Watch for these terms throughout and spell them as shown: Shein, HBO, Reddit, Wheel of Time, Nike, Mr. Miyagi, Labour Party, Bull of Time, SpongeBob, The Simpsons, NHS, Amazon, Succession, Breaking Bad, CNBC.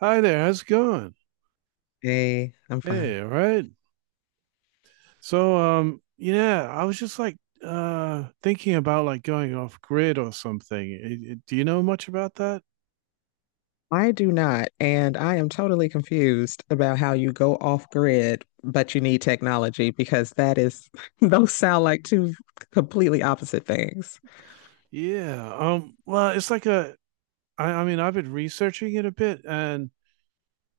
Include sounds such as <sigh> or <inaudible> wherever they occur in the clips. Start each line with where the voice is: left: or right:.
right: Hi there, how's it going?
left: Hey, I'm fine.
right: Hey, all right. I was just like thinking about like going off grid or something. Do you know much about that?
left: I do not, and I am totally confused about how you go off grid, but you need technology because <laughs> those sound like two completely opposite things.
right: Yeah. Well, it's like a I mean, I've been researching it a bit and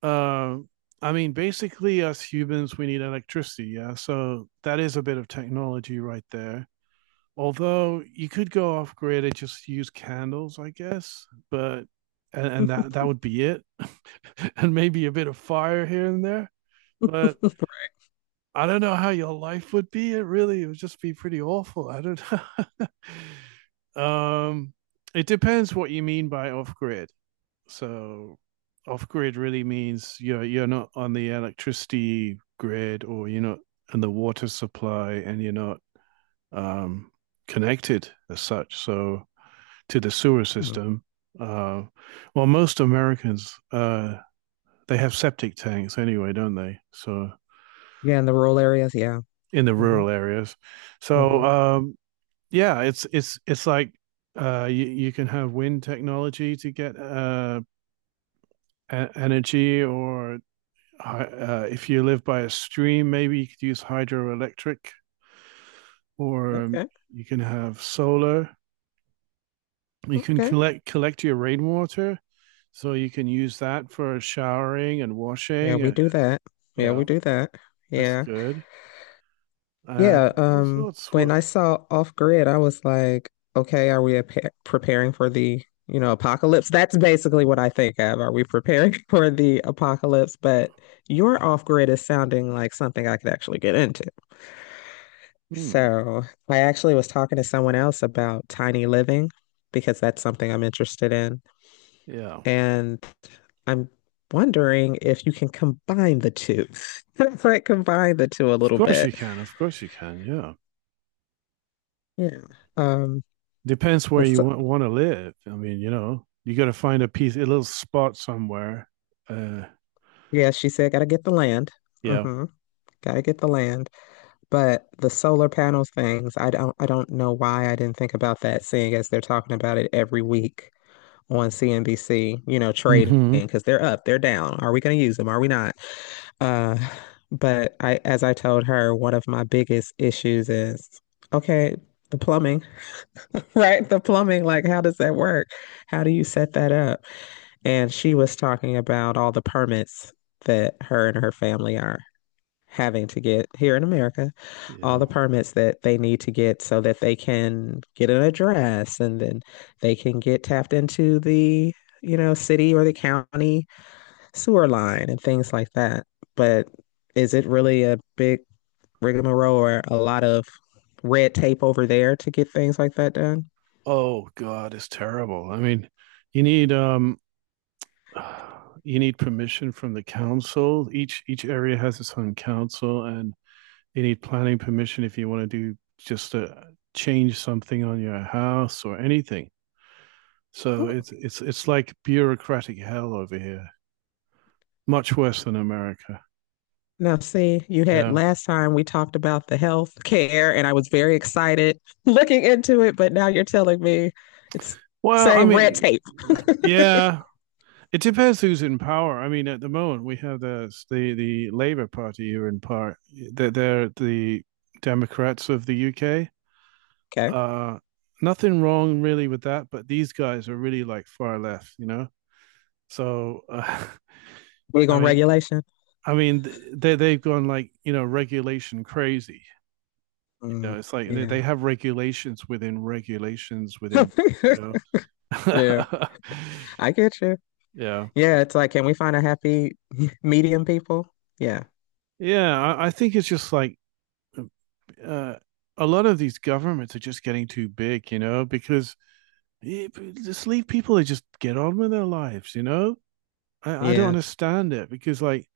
right: um I mean, basically us humans we need electricity, yeah. So that is a bit of technology right there. Although you could go off grid and just use candles, I guess, but and that would be it, <laughs> and maybe a bit of fire here and there. But I don't know how your life would be. It really it would just be pretty awful. I don't know. <laughs> It depends what you mean by off grid. So off grid really means you're not on the electricity grid or you're not on the water supply and you're not um, connected as such. So to the sewer
left: Hmm.
right: system. Uh, well, most Americans they have septic tanks anyway, don't they? So
left: Yeah, in the rural areas, yeah.
right: in the
left: Hmm.
right: rural areas.
left: Hmm.
right: So um, yeah, it's like you can have wind technology to get energy, or if you live by a stream, maybe you could use hydroelectric, or
left: Okay,
right: you can have solar. You can
left: okay.
right: collect your rainwater, so you can use that for showering and
left: Yeah,
right: washing.
left: we do that. Yeah, we
right: Yeah,
left: do that.
right: that's
left: Yeah.
right: good.
left: Yeah,
right: And all sorts.
left: when I saw Off Grid, I was like, okay, are we ap preparing for the apocalypse? That's basically what I think of. Are we preparing <laughs> for the apocalypse? But your Off Grid is sounding like something I could actually get into.
right: Hmm,
left: So I actually was talking to someone else about tiny living because that's something I'm interested in.
right: yeah,
left: And I'm wondering if you can combine the two. <laughs> Like combine the two a
right: of
left: little
right: course you
left: bit.
right: can. Of course you can. Yeah,
left: Yeah. Um,
right: depends where
left: but s-
right: you want to live. I mean, you know, you got to find a piece, a little spot somewhere. Uh,
left: Yeah, she said, gotta get the land.
right: yeah.
left: Mm-hmm. Gotta get the land. But the solar panel things, I don't know why I didn't think about that, seeing as they're talking about it every week on CNBC, trading,
right: Mm-hmm.
left: because they're up, they're down. Are we gonna use them? Are we not? Uh, but I as I told her, one of my biggest issues is okay, the plumbing, <laughs> right? The plumbing, like how does that work? How do you set that up? And she was talking about all the permits that her and her family are having to get here in America, all
right: Yeah.
left: the permits that they need to get so that they can get an address and then they can get tapped into the city or the county sewer line and things like that. But is it really a big rigmarole or a lot of red tape over there to get things like that done?
right: Oh God, it's terrible. I mean, you need um you need permission from the council. Each area has its own council, and you need planning permission if you want to do just a change something on your house or anything. So
left: Ooh.
right: it's like bureaucratic hell over here, much worse than America.
left: Now, see, you had
right: Yeah.
left: last time we talked about the health care, and I was very excited <laughs> looking into it, but now you're telling me it's
right: Well, I
left: same red
right: mean,
left: tape. <laughs>
right: yeah, it depends who's in power. I mean, at the moment we have the Labour Party here in part. They're the Democrats of the UK.
left: Okay.
right: Uh, Nothing wrong really with that, but these guys are really like far left, you know. So uh,
left: We
right: <laughs> I
left: on
right: mean,
left: regulation.
right: I mean, they they've gone like you know regulation crazy. You
left: Mm,
right: know, it's like
left: yeah.
right: they have regulations within regulations within. You
left: <laughs> Yeah,
right: know, <laughs>
left: I get you.
right: yeah,
left: Yeah, it's like, can we find a happy <laughs> medium people? Yeah,
right: yeah. I think it's just like uh, a lot of these governments are just getting too big, you know, because eh, just leave people to just get on with their lives, you know. I don't
left: yeah,
right: understand it because like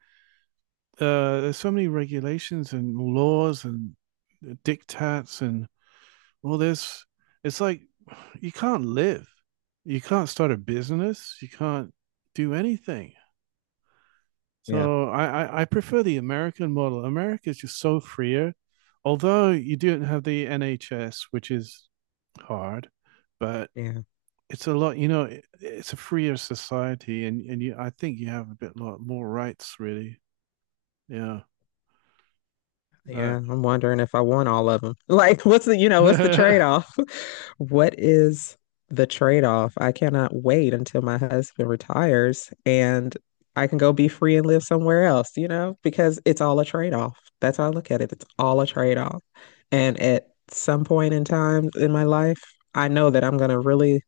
right: there's so many regulations and laws and diktats and all this. It's like you can't live, you can't start a business, you can't do anything.
left: yeah,
right: So I prefer the American model. America is just so freer, although you don't have the NHS, which is hard, but
left: yeah,
right: it's a lot. You know, it's a freer society, and I think you have a bit lot more rights, really. Yeah.
left: yeah. I'm wondering if I want all of them. <laughs> Like, what's the
right: Uh, <laughs>
left: trade-off? <laughs> What is the trade-off? I cannot wait until my husband retires and I can go be free and live somewhere else, because it's all a trade-off. That's how I look at it. It's all a trade-off. And at some point in time in my life, I know that I'm gonna really,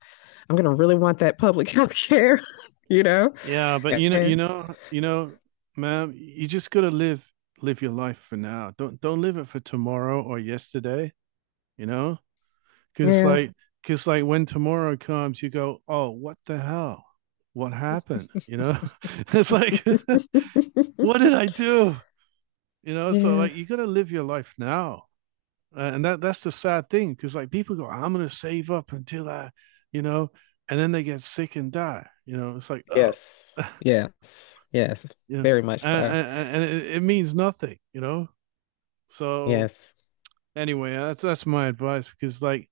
left: I'm gonna really want that public <laughs> health care, <laughs> you know?
right: yeah, but
left: Eh,
right: you know, ma'am, you just gotta live your life for now. Don't live it for tomorrow or yesterday, you know, because
left: yeah.
right: like because like, when tomorrow comes, you go, "Oh, what the hell? What happened?" You know?
left: <laughs>
right: <laughs> It's like, <laughs> "What did I do?" You know, so
left: Yeah.
right: like you gotta live your life now. And that's the sad thing, because like people go, "I'm gonna save up until I, you know," and then they get sick and die. You know, it's like, "Oh."
left: Yes.
right: <laughs>
left: Yes. Yes.
right: Yeah,
left: Very much so.
right: it means nothing, you know. So
left: Yes.
right: anyway, that's my advice because like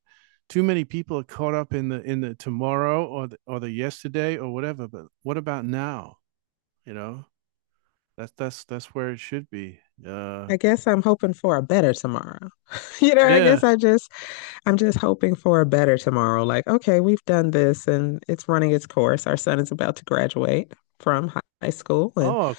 right: too many people are caught up in the tomorrow or the yesterday or whatever. But what about now? You know, that's where it should be. Uh,
left: I guess I'm hoping for a better tomorrow. <laughs> You know, I
right: yeah.
left: guess I just I'm just hoping for a better tomorrow. Like, okay, we've done this and it's running its course. Our son is about to graduate from high school and
right: Oh,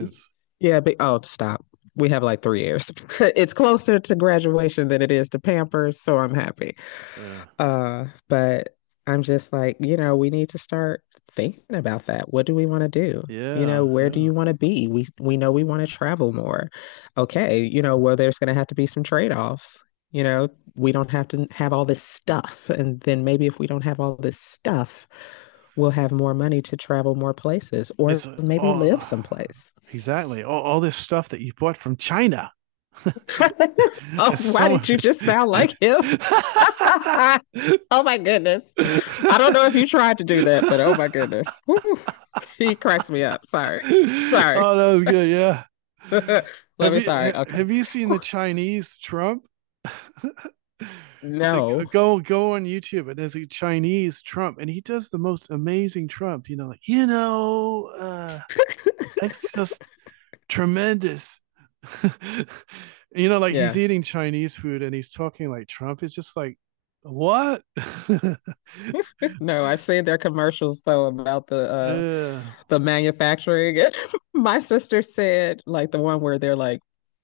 left: <laughs> yeah, but oh, stop. We have like 3 years. <laughs> It's closer to graduation than it is to Pampers, so I'm happy.
right: Yeah,
left: But I'm just like, we need to start thinking about that. What do we want to do?
right: yeah,
left: Where do
right: yeah.
left: you want to be? We know we want to travel more. Okay, well, there's going to have to be some trade-offs. You know, we don't have to have all this stuff, and then maybe if we don't have all this stuff, we'll have more money to travel more places,
right: It's
left: or maybe live
right: oh,
left: someplace.
right: exactly all this stuff that you bought from China.
left: <laughs>
right: <laughs>
left: Oh,
right: It's
left: why
right: so.
left: did you just sound like him? <laughs>
right: <laughs>
left: Oh my goodness.
right: <laughs>
left: I don't
right: Oh,
left: know if you tried to do that, but oh my goodness. Whew. He cracks me up. Sorry.
right: that
left: Sorry.
right: was good. Yeah.
left: <laughs> Let
right: Have
left: me
right: you
left: sorry. Okay.
right: have you seen the
left: Whew.
right: Chinese Trump? <laughs> Like,
left: No.
right: go on YouTube and there's a Chinese Trump and he does the most amazing Trump, you know, like, you know, it's just tremendous. <laughs> You know, like he's
left: Yeah.
right: eating Chinese food and he's talking like Trump. It's just like, what? <laughs>
left: <laughs> No, I've seen their commercials though about the uh
right: Yeah,
left: the manufacturing. <laughs> My sister said, like the one where they're like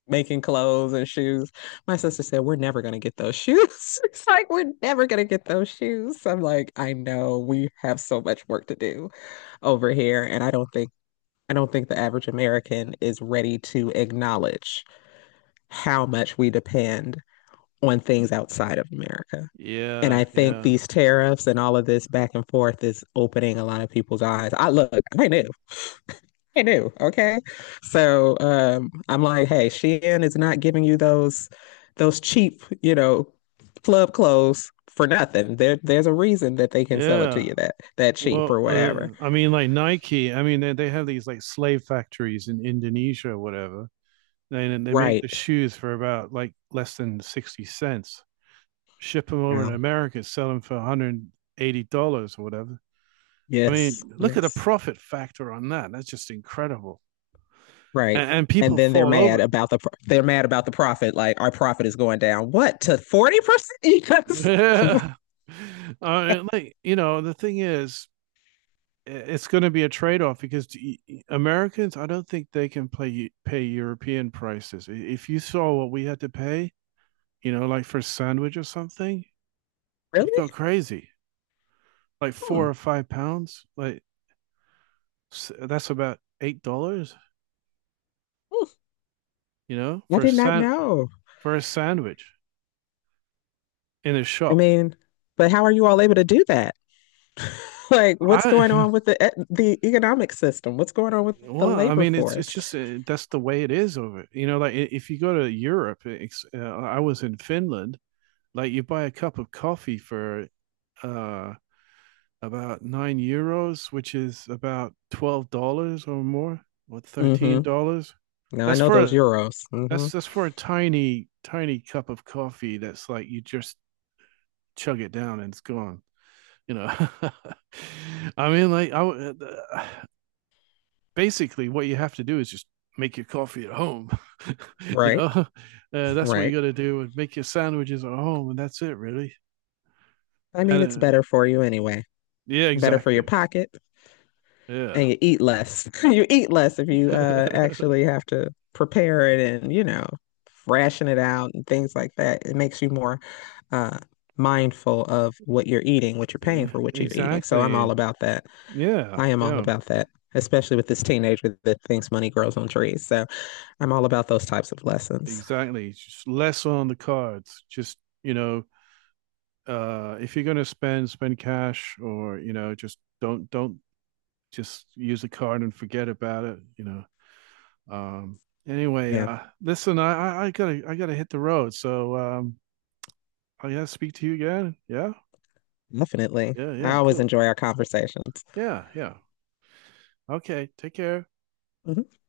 left: making clothes and shoes. My sister said, we're never gonna get those shoes. <laughs> It's like we're never gonna get those shoes. I'm like, I know we have so much work to do over here, and I don't think the average American is ready to acknowledge how much we depend on things outside of America. And I
right: yeah,
left: think
right: yeah,
left: these tariffs and all of this back and forth is opening a lot of people's eyes. I look, I knew, I knew, okay. So I'm like, hey, Shein is not giving you those cheap, club clothes for nothing. There's a reason that they can sell it to
right: yeah.
left: you that cheap
right: Well,
left: or whatever.
right: I mean, like Nike, I mean, they have these like slave factories in Indonesia or whatever. They make the
left: Right.
right: shoes for about like less than 60 cents, ship them over to
left: Well,
right: America, sell them for $180 or whatever. I
left: yes,
right: mean, look at the
left: yes.
right: profit factor on that. That's just incredible.
left: Right.
right: And
left: And
right: people
left: then they're
right: fall
left: mad
right: over.
left: about they're mad about the profit. Like our profit is going down. What, to 40%? Yes. <laughs>
right: <laughs> I mean, like, you know, the thing is, it's going to be a trade-off because Americans, I don't think they can play pay European prices. If you saw what we had to pay, you know, like for a sandwich or something, you'd go
left: Really?
right: crazy. Like
left: Hmm.
right: 4 or 5 pounds, like that's about $8,
left: Hmm.
right: you know,
left: I did not know.
right: for a sandwich in a
left: I
right: shop.
left: mean, but how are you all able to do that? <laughs> Like, what's going
right: I
left: on with the economic system? What's going on with
right: <laughs>
left: the
right: Well, I
left: labor
right: mean, it's
left: force?
right: just that's the way it is over. You know, like if you go to Europe, I was in Finland. Like you buy a cup of coffee for uh about 9 euros, which is about $12 or more, or thirteen
left: Mm-hmm.
right: dollars.
left: Now I
right: That's
left: know
right: for
left: those
right: a
left: euros. Mm-hmm.
right: that's for a tiny cup of coffee. That's like you just chug it down and it's gone. You know, <laughs> I mean, like I uh, basically what you have to do is just make your coffee at home. <laughs> You know,
left: Right.
right: that's what you
left: Right.
right: got to do. And make your sandwiches at home, and that's it, really.
left: I
right: And
left: mean, it's better for you anyway.
right: yeah,
left: Better for your
right: exactly.
left: pocket. And
right: Yeah.
left: you eat less. <laughs> You eat less if you
right: <laughs>
left: actually have to prepare it and, ration it out and things like that. It makes you more uh, mindful of what you're eating, what you're paying
right: Uh,
left: for, what you're eating. So I'm
right: exactly.
left: all about that.
right: Yeah,
left: I am all
right: yeah,
left: about that, especially with this teenager that thinks money grows on trees. So I'm all about those types of lessons.
right: exactly. Just less on the cards. Just, you know, if you're gonna spend cash or, you know, just don't just use a card and forget about it, you know. Um anyway,
left: Yeah,
right: listen, I gotta hit the road. So I gotta speak to you again. Yeah?
left: definitely.
right: Yeah,
left: I
right: yeah,
left: always
right: cool.
left: enjoy our conversations.
right: Yeah, yeah. Okay, take care.
left: Mhm.